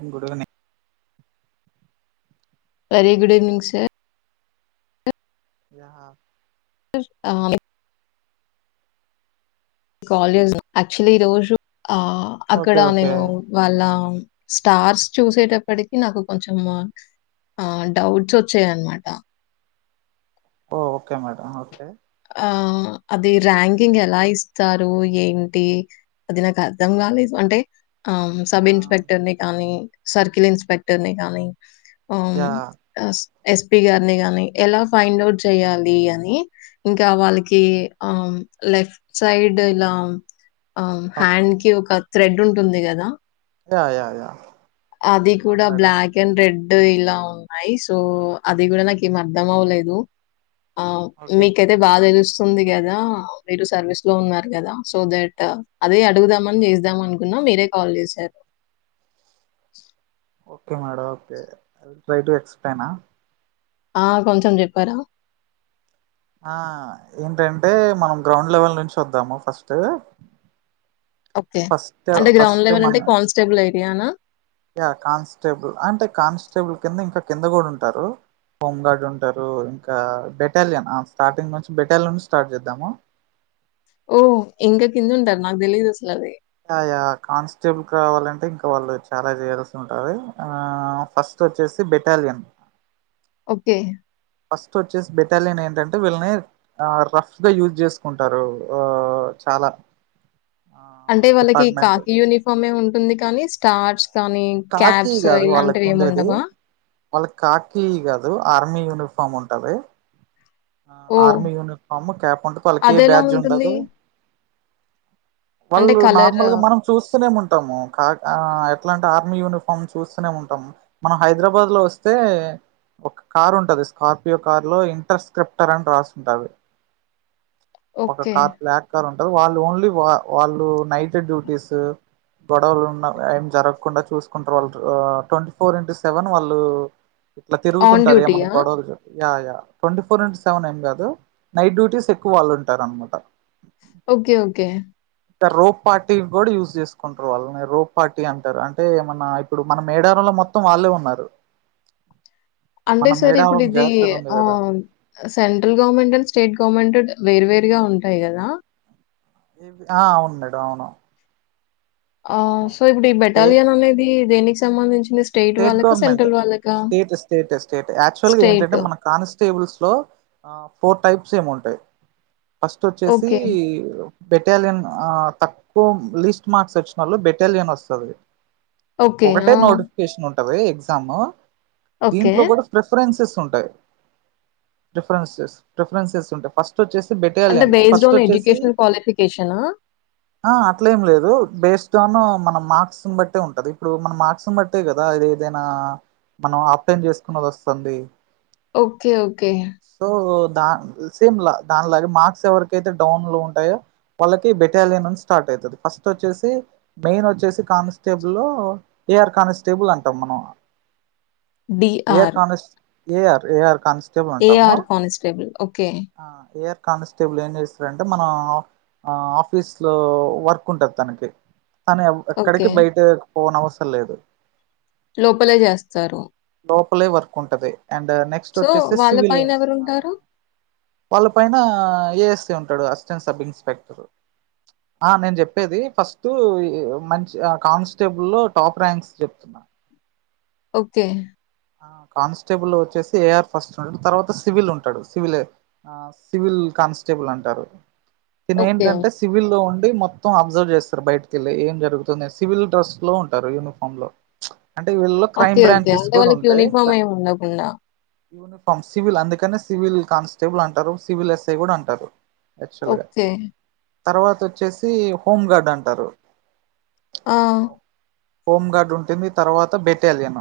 ఇంగోటి గని very good evening sir. Yeah ఆహ లే కాలేజ్ ను యాక్చువలీ ఈరోజు ఆ అక్కడ ఓకే ఓకే నేను వాళ్ళ స్టార్స్ చూసేటప్పటికి నాకు కొంచెము డౌట్స్ వచ్చాయన్నమాట ఓ, ఓకే మేడం, ఓకే. ఆ, అది ర్యాంకింగ్ ఎలా ఇస్తారు? ఏంటి? అది నాకు అర్థం కాలేదు, అంటే ఆ, సబ్ ఆ ఇన్స్పెక్టర్ ని కానీ? సర్కిల్ ఇన్స్పెక్టర్ ని కానీ? ఆ యా ఎస్పి గారిని గాని, ఎలా ఫైండ్ అవుట్ చెయాలి అని? ఇంకా, వాళ్ళకి ఆ లైఫ్ సైడ్ ఇలా ఆ, హ్యాండ్ కి ఒక థ్రెడ్ ఉంటుంది కదా? Yeah, yeah, yeah. అది అవును కూడా మేడం బ్లాక్ అండ్ రెడ్. డు ఇలా ఉన్నాయి సో, అది కూడ నాకేం అర్ధం అవలేదు. ఆ, ఓకే మీకైతే మేడం బా తెలుస్ తుంది కదా, మీరు సర్వీస్ లో ఉన్నారు కదా, సో దట్ అదే అడుగుదామని చేస్దామనుకున్న మీరే కాల్ చేశారు. [inaudible] Okay madam okay. A try to explain అహ్? ఆ కొంచెం చెప్పారా? ఆ, ఏంటంటే మనం గ్రౌండ్ లెవెల్ నుంచి వద్దాము ఫస్ట్. ఓకే. ఫస్ట్ అంటే గ్రౌండ్ ఫస్ట్ లెవల్ అంటే, మన కాన్స్టేబుల్ అయి యా నా? యా కాన్స్టేబుల్, అంటే కానిస్టేబుల్ కింద ఇంకా కింద కూడా ఉంటారు. హోంగార్డ్ ఉంటారు, ఇంకా బెటాలియన్, ఆ స్టార్టింగ్ నుంచి బెటాలియన్ స్టార్ట్ చేద్దాము. ఓ, ఇంక కింద ఉంటార నాకు తెలీదాసల్? ఆ, యా. కానిస్టేబుల్ కావాలంటే ఇంక్ వాళ్ళు చాలా చేయాల్సి ఉంటది. ఆ ఫస్ట్ వచ్చేసి బెటాలియన్ ఓకే. ఫస్ట్ వచ్చేసి బెటాలియన్ ఏంటంటే, వీళ్ళని ఆ రఫ్గా యూజ్ చేసుకుంటారు. ఆ చాలా ఆ అంటే వాళ్ళకి, డిపార్ట్మెంట్ కాకి యూనిఫామే ఉంట్ వుంది కానీ, స్టార్స్ కానీ కాకి క్యాబ్స్ కాదు వాళ్ళకి ఇలాంటివి, ఏమి ఉండేది. ఉండవా? వాళ్ళకి కాకిీ కాదు, ఆర్మీ యూనిఫార్మ్ ఉంటది. ఆ, ఓహ్! ఆర్మీ యూనిఫామ్ క్యాప్ ఉంటది, వాళ్ళకి ఏ అదెలా బ్యాడ్జ్ ఉంటుంది? ఉండదు. అంటే వాళ్ళు కలర్ నార్మల్గా మనం చూస్తూనే ఉంట్ ము కా ఆ ఎట్లా అంటే ఆర్మీ యూనిఫార్మ్ చూస్తనే ఉంటాం. మన హైదరాబాద్ లో వస్తే, ఒక కార్ ఉంటది, స్కార్పియో కార్ లో ఇంటర్ స్క్రిప్టర్ అని రాస్తుంటది. ఒక ఓకే. కార్, బ్లాక్ కార్ ఉన్ టరు. వాళ్ళు ఓన్లీ వాళ్ళు నైట్ డ్యూటీస్, గొడవలు ఉన్న, ఏ జరగ్ కుండా చూసుకుంటరు వాళ్ళు. ఆ ట్వంటీ ఫోర్ ఇంటూ సెవెన్ వాళ్ళు ఇట్ల ఆన్ తిరుగుతుంటారు, ఏమైన్నా డ్యూటీయా? గొడవలు జర్ yeah yeah, twenty four into seven ఏం కాదు. నైట్ డ్యూటీస్ ఎక్కువ వాళ్ళు ఉంటారు అన్నమాట. ఓకే ఓకే ఇ రోప్ పార్టీ కూడా యూజ్ చేసుకుంటరు వాళ్ళని రో పార్టీ అంటారు అట అంటే మన ఇప్పుడు మన మేడారంలో మొత్తం వాళ్ళే ఉన్నారు అంటే మన సార్ ఇప్పుడు మేడారం ఇది జాతర ఉంది ఆ కదా సెంట్రల్ గవర్నమెంట్ అండ్ స్టేట్ గవర్నమెంట్డ్ వేర్ వేరుగా ఉంటాయి కదా ఇవి ఆ అవును మేడం అవును ఆ అవును సో ఇప్పుడు ఈ స్టేట్ బెటాలియన్ అనేది దేనికి సంబంధించి state government state state state actual గా ఏంటంటే స్టేట్. మన కానిస్టేబుల్స్ లో ఆ ఫోర్ టైప్స్ ఏమో ఉంటాయి ఫస్ట్ వచ్చేసి ఓకే. బెటాలియన్ ఆ తక్కువ లీస్ట్ మార్క్స్ వచ్చిన వాళ్ళు బెటాలియన్ వస్తది ఓకే ఆ ఉంటది ఎక్జామ్ ఓకే. దీంట్లో కూడా ప్రిఫరెన్సెస్ ఉంటాయి ప్రిఫరెన్సెస్ ప్రిఫరెన్సెస్ ఉంటాయి ఫస్ట్ ఫట్ వచ్చేసి అంటే బెటాలియన్ బేస్డ్ ఫస్ట్ ఆన్ వచ్చేసి ఎడ్యుకేషనల్ క్వాలిఫికేషనా? ఆ అట్లా ఏం లేదు బేస్ట్ మన మార్క్స్ ను బట్టి ఉంటది ఇప్పుడు మన మార్క్స్ ను బట్టి అంతే కదా ఇది ఏదైనా మనం అప్లై చేసుకున్నది వస్తుంది. ఓకే ఓకే సో దా సేమ్ లా దాని లాగే మార్క్స్ ఎవరికైతే డౌన్ లో ఉంటాయో వాళ్ళకి బెటాలియన్ నుండి స్టార్ట్ అయితది ఫస్ట్ వచ్చేసి మెయిన్ వచ్చేసి కానిస్టేబుల్లో ఏ ఆర్ కానిస్ టేబుల్ అంటాం మనం D. R A. R, A. R A. R constable okay ఆ ఏఆర్ కానిస్టేబుల్ ఏం చేస్తారంటే మనం ఆఫీస్ లో వర్క్ ఉంటది తనకి తను ఓకే. ఎక్కడికి బయటెక్ పోను అవసరం లేదు లోపలే చేస్తారు లోపలే వర్క్ ఉంటది. అండ్ నెక్స్ట్ వచ్చేసి వాళ్ళ సివిలియన్ పైనెవరుంటారు? వాళ్ళ పైన ఎస్ డు అస్టెంట్ సబ్ ఇన్స్పెక్టర్ నేను చెప్పేది ఫస్ట్ మంచి కాస్టేబుల్ లో టాప్ ర్యాంక్ తున్నా ఓకే ఆ కానిస్టేబుల్ వచ్చేసి ఏ. ఆర్ ఫస్ట్ ఉంటడు. తర్వాత సివిల్ ఉంటాడు సివిల్ సివిల్ కానిస్టేబుల్ అంటారు. ఓకే. తినేంటంటే సివిల్ లోన్ ఇది మొత్తం అబ్జర్వ్ చేస్తారు బయటకెళ్ళి ఏం జరుగుతుంది సివిల్ డ్రెస్ లో ఉంటారు యూనిఫామ్ లో అంటే వీళ్ళలో క్రైమ్ బ్రాంచెస్ కూడా ఉ సమయం ఉండకుండా యూనిఫామ్ సివిల్ అందుకనే సివిల్ కానిస్టేబుల్ అంటారు. సివిల్ ఎస్ఐ కూడా అంటారు. యాక్చువల్ గా ఒక్కే తర్వాత వచ్చేసి హోంగార్డ్ అంటారు. ఆ హోంగార్డ్ ఉంటుంది. తర్వాత బెటాలియన్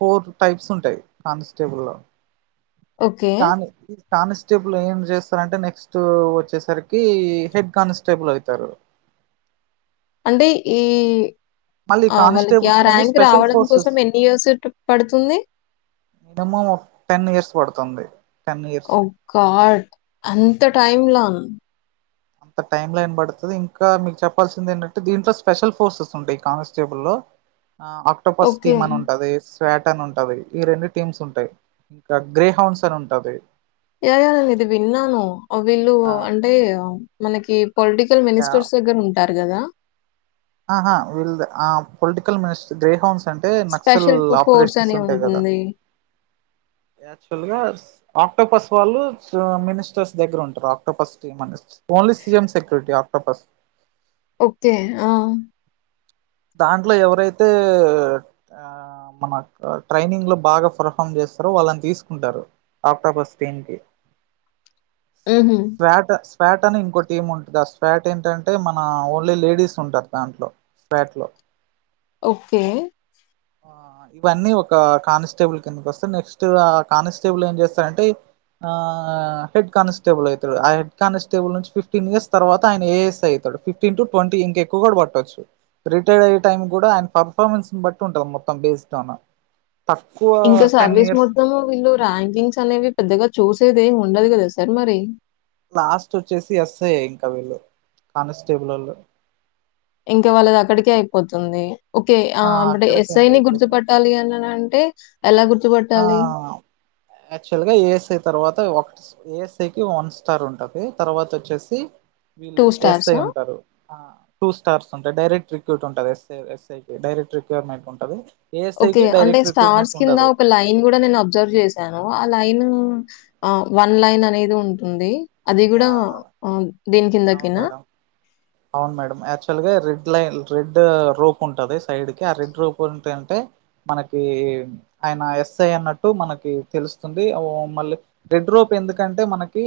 పోర్ట్ టైప్స్ ఉంటాయి. కానిస్టేబుల్ లో ఈ ఓకే. కానీ కానిస్టేబుల్ ఏం చేస్తారంటే నెక్స్ట్ వచ్చేసరికి హెడ్ కానిస్టేబుల్ అయితారు. అంటే ఈ మళ్ళీ ఆ వాళ్ళకి ఆ కానిస్టేబుల్స్ లోని ర్యాంక్ స్పెషల్ రావడం కోసం ఫోర్సెస్ ఎన్ని ఇయర్స్ పడుతుంది. మినిమం ఒక టెన్ ఇయర్స్ పడుతుంది. టెన్ ఇయర్స్ ఓ గాడ్ అం అంత టైంలాన్ అంత టైం లైన్ పడతది ఇంకా మీకు చెప్పాల్సింది ఏంటంటే దీంట్లో స్పెషల్ ఫోర్సెస్ ఉంటాయి. కానిస్టేబుల్ లో అక్టోపస్ ఓకే. టీమ్ అని ఉంటది స్ పార్టెన్ ఉంటది ఈ రెండు టీమ్స్ ఉంటాయి. ఇంకా గ్రే హౌన్స్ అని ఉంటది. యాయా ఇది విన్నాను. వీళ్ళు ఆ అంటే మనకి పొలిటికల్ మినిస్టర్స్ దగ్గర ఉం [inaudible] సరి కదా హహ వీల్ ఆ పొలిటికల్ మినిస్టర్ గ్రే హౌన్స్ అంటే నక్సల్ స్పెషల్ ప్ ఫోర్స్ ఆపరేషన్స్ అని ఉంటాయి కదా ఉంటుంది. యాక్చువల్ గా ఆక్టోపస్ వాళ్ళు మినిస్టర్స్ దగ్గర ఉంటారు. Octopus team only CM security Octopus okay ఆ దాంట్లో ఎవరైతే ఆ మన ట్రైనింగ్ లో బాగా పర్ఫామ్ చేస్తారో వాళ్ళని తీసుకుంటారు ఆక్టోపస్ టీమ్ కి హుహు. స్టేటస్ ఫ్యాట్ అని ఇంకో టీమ్ ఉంటుంది ఆ స్వాట్ ఏంటంటే మన ఓన్లీ లేడీస్ ఉంటారు దాంట్లో ఫ్యాట్ లో ఓకే ఇవన్నీ ఒక కానిస్టేబుల్ కిందక వస్తాయి నెక్స్ట్ ఆ కానిస్టేబుల్ ఏం చేస్తారంటే ఆ హెడ్ కానిస్టేబుల్ అయితాడు. ఆ హెడ్ కానిస్టేబుల్ నుంచి ఫిఫ్టీన్ ఇయర్స్ తర్వాత ఆయన ఏ ఎస్ ఐ అవుతాడు. ఫిఫ్టీన్ టు ట్వంటీ ఇంకెక్కువ కూడా పట్టొచ్చు. రిటైర్ అయ్యే టైం కూడా ఆయన పర్ఫార్మెన్స్ బట్టి ఉంటద మొత్తం బేస్ స్థాన ఇంకా సర్వీస్ మొత్తము వీళ్ళు ర్యాంకింగ్స్ అనేవి పెద్దగా చూసేది అదేం ఉండదు కదా సార్ మరి లాస్ట్ వచ్చేసి ఎస్ఐ ఇంకా వీళ్ళు కానిస్టేబుల్ లోళ్ళు ఇంకా వాళ్ళది అక్కడికే అయిపోతుంది ఓకే ఆ అప్పుడే అక్కడికి ఎండ్ ఎస్ఐని అయిపోతుంది గుర్తుపట్టాలి అని అన్ టే ఎలా గుర్తుపట్టాలి యాక్చువల్ గా ఏ ఎస్ ఐ తర్వాత ఒకటి ఏ ఎస్ ఐ కి వన్ స్టార్ ఉంటది తర్వాత వచ్చేసి వీళ్ళు ఎస్ఐ స్టార్సా? ఉంటారు ఆ టూ స్టార్స్ ఉంటాయి డైరెక్ట్ రిక్రూట్ ఉంటది ఎస్ ఎస్ఐకి డైరెక్ట్ రిక్వైర్మెంట్స్ ఉంటది ఓకే ఏఎస్ఐకి అంటే డైరెక్ట్ స్టార్స్ రిక్రూట్మెంట్ కింద ఉండదు ఒక లైన్ లైన్ కూడా నేను అబ్జర్వ్ చేశాను ఆ లైన్ వన్ లైన్ అనేది ఉంటుంది అది గూడా యా ఆహ్, దీని అవును కిందకేనా? మేడం అవును మేడం యాక్చువల్గా రెడ్ లైన్ రెడ్ రోప్ ఉంటది సైడ్కి ఆ రెడ్ రోప్ ఉంటంటే మనకి ఆయన ఎస్ఐ అన్నట్టు మనకి తెలుస్తుంది మళ్ళీ రెడ్ రోప్ ఎందుకంటే మనకి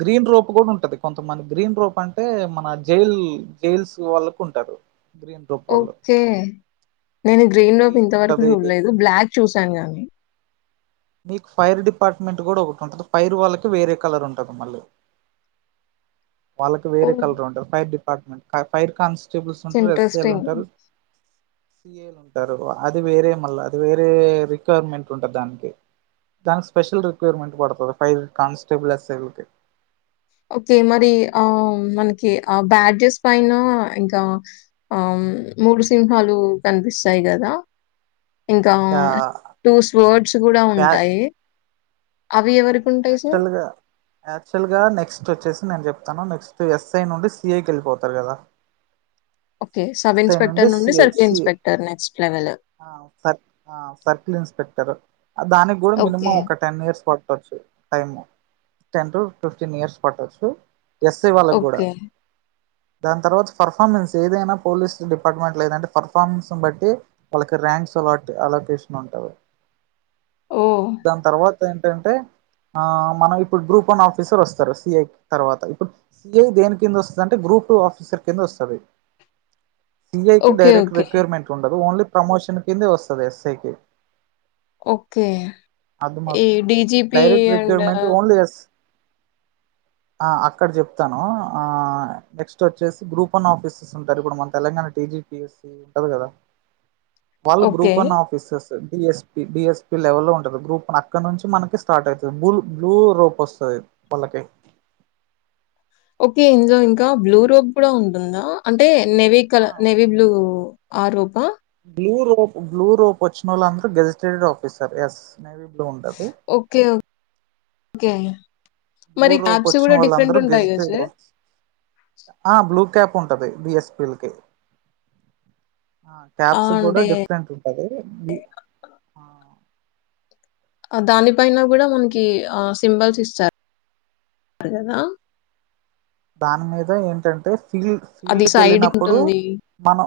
గ్రీన్ రోప్ కూడా ఉంటది కొంతమంది గ్రీన్ రోప్ అంటే మన జైల్ జైల్స్ వాళ్ళకు ఉంటారు గ్రీన్ రోప్ వాళ్ళు ఓకే నేను గ్రీన్ లోపు ఇంతవరకు చూడలేదు బ్లాక్ చూసాను గానీ మీకు ఫైర్ డిపార్ట్మెంట్ కూడా ఒకటి ఉంటుంది ఫైర్ వాళ్ళకి వేరే కలర్ ఉంటది మళ్ళీ వాళ్ళకి వేరే ఓహ్! కలర్ ఉంటుంది fire department fire constables ఇట్స్ ఉంటరు ఎస్సెలు ఇంట్రెస్టింగ్. ఉంటారు సిఏలు ఉంటారు అది వేరే మళ్ళా అది వేరే రిక్వైర్మెంట్ ఉంటంది దానికి దానికి స్పెషల్ రిక్వైర్మెంట్ పడుతది ఫైర్ కన్స్టబిల్స్ ఎస్ ఐ లు తే ఓకే మరి ఆ మనకి ఆ బ్యాడ్జెస్ పైన ఇంకా ఆ మూడు సింహాలు కనిపిస్తాయి కదా ఇంకా టూస్ వర్డ్స్ కూడా ఉంటాయి అవి అవును ఎవరికుంటాయి సార్? యాక్చువల్ గా యాక్చువల్ గా నెక్స్ట్ నెక్ట్ వచ్చేసి నేను చెప్తాను నెక్స్ట్ ఎస్ఐ నుండి సిఐకి వెళ్ళిపోతారు కదా ఓకే. సబ్ ఎస్ఐ నుండి inspector CI circle CI inspector next level. ఆ సర్కిల్ ఆ సర్కిల్ ఇన్స్పెక్టర్ దానికి కూడా మినిమం ఓకే. ఒక టెన్ ఇయర్స్ పడు పట్టొచ్చు time ten to fifteen years పట్టొచ్చు ఎస్ఐ వాళ్ళకు గూడా ఓకే. దాని తర్వాత పర్ఫార్మెన్స్ ఏదైనా పోలీస్ డిపార్ట్మెంట్ లో ఏదంటే పర్ఫార్మెన్స్ ను బట్టి వాళ్ళకి ర్యాంక్స్ అలట్ అలకేషన్ ఉంటది ఓహ్! దాని తర్వా ంటా అంటే ఆ మనం ఇప్పుడు గ్రూప్ వన్ ఆఫీసర్ వస్తారు సిఐ తర్వాత ఇప్పుడు సిఐ దేని కింద వస్తుంది అంటే గ్రూప్ టూ ఆఫీసర్ కింద వస్తది సిఐకి ఓకే. Direct okay. రిక్వైర్మెంట్ ఉండదు ఓన్లీ ప్రమోషన్ కిందే వస్తది ఎస్ఐకి ఓకే ఈ అర్థమవుతుందా DG direct recruitment only yes ఆ అక్కడ చెప్తాను ఆ నెక్స్ట్ వచ్చేసి గ్రూప్ వన్ ఆఫీసెస్ ఉంటారు. ఇప్పుడు మన తెలంగాణ టీజిపిఎస్ ఉంటది కదా. వాళ్లు okay. Group one offices D. Yes. P, D. Yes. P level లో ఉంటది గ్రూప్ అక్కడ నుంచి మనకి స్టార్ట్ అయితుంది బ్లూ బ్లూ రోప్ వస్తాది వాళ్ళకి ఓకే ఇందులో ఇంకా బ్లూరోప్ కూడా ఉంటుందా అంటే నేవి ఆ కలర్ నేవి బ్లూ ఆ rope blue rope blue rope వచ్చిన వాళ్ళు అంత gazetted officer yes navy blue ఉంటాది. ఒకే బ్లూ రోపూ వచ్చిన వాళ్ళు అందరు గదా gazetted sir. Officer blue cap ఉంటాది డీఎస్పీ లకి ఆ! క్యాప్స్ కూడా అంటే డిఫరెంట్ ఉంటాది. దానిపైన కూడా మనకి ఆ సింబల్స్ ఇస్తారు కదా దాని మీద ఏంటంటే ఫీల్ అది ఫీల్డ్కి వెళ్ళినప్పుడు సైడ్‌కుంటుంది. మనం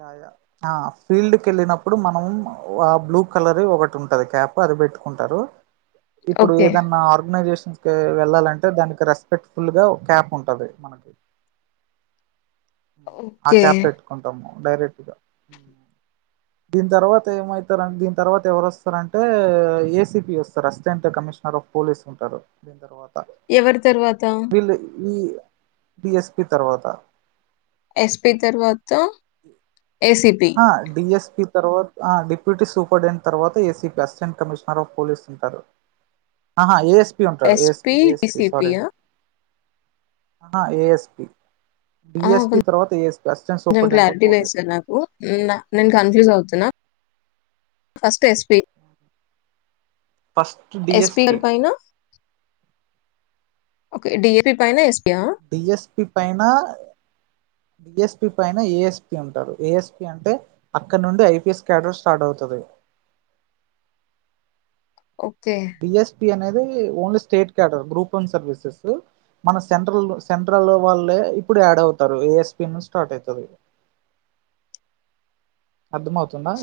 య య ఆ ఫీల్డ్కి వెళ్ళినప్పుడు మనం ఆ బ్లూకలర్ ఒకటి ఉంటది క్యాప్ అది పెట్టుకుంటారు. ఇప్పుడు ఓకే. ఏదన్నా ఆర్గనైజేషన్ వెళ్ళాలంటే దానికి రెస్పెక్ట్ ఫుల్ గా ఓ క్యాప్ ఉంటది మనకి ఆ ఓకే. క్యాప్ పెట్టుకుంటాము. డైరెక్ట గా దీని తర్వాత ఏమైతారు దీని తర్వాత ఎవరు వస్తారంటే, ఏసిపి వస్తారు. అసిస్టెంట్ కమిషనర్ ఆఫ్ పోలీస్ ఉంటారు. దీని తర్వాత ఎవరి తర్వాత వీళ్ళు ఈ పిఎస్పీ తర్వాత ఎస్పీ తర్వాత ఏసీపీ. హ హా డి. ఎస్. పి తర్వాత అ డిప్యూటీ సూపర్ండెంట్ తర్వాత ACP assistant commissioner of police ఉంటారు అహ ఏస్ SP D C P yeah ఆ ఏ ఎస్పీ డి. ఆ! ఎస్. పి తర్వాత ఏఎస్పి అసిస్టెంట్ కొంచెం సూపర్టెండెంట్ఫ్ క్లారిటీ లేదు పోలీస్ సార్ నాకు. నేను కన్ఫ్యూజ్ అవుతున్నా ఫస్ట్ ఎస్పీ ఫస్ట్ ఎస్పి. ర్ డిఎస్పి పైన okay D. A. P. P పైనా ఎస్పియా డి. ఎస్పి పైన డి. ఎస్పి పైన ఏ. ఎస్పి ఉంటారు ఏ. ఎస్పి అంటే అక్కడ నుండి I. P. S cadre start అవుతుంది. ఓకే. డిఎస్పి అనేది only state cadre group one services మన సెంట్రల్ సెంట్రల్ వాళ్ళ ఇప్పుడు యాడ్ అవుతారు ఏ ఎస్పి స్టార్ట్ ఐతది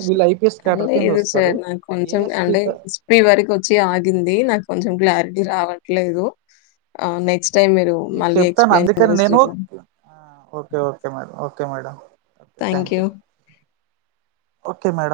వీళ్ళు ఐపీఎస్ క్యాడర్ కింద లేదు వస్తారు సార్ నాకు కొంచెం ఏఎస్పీ అంటే ఎస్పి వరకు వచ్చి ఆగింది నాకు కొంచెం క్లారి ఇది రావట్లేదు ఆ నెక్స్ట్ టైమ్ మీరు మీకు మళ్ళీ చెప్తాను ఎక్స్‌ప్లెయిన్ అందుకని నేను చేస్తుర్రు. Okay okay madam okay madam okay thank you okay madam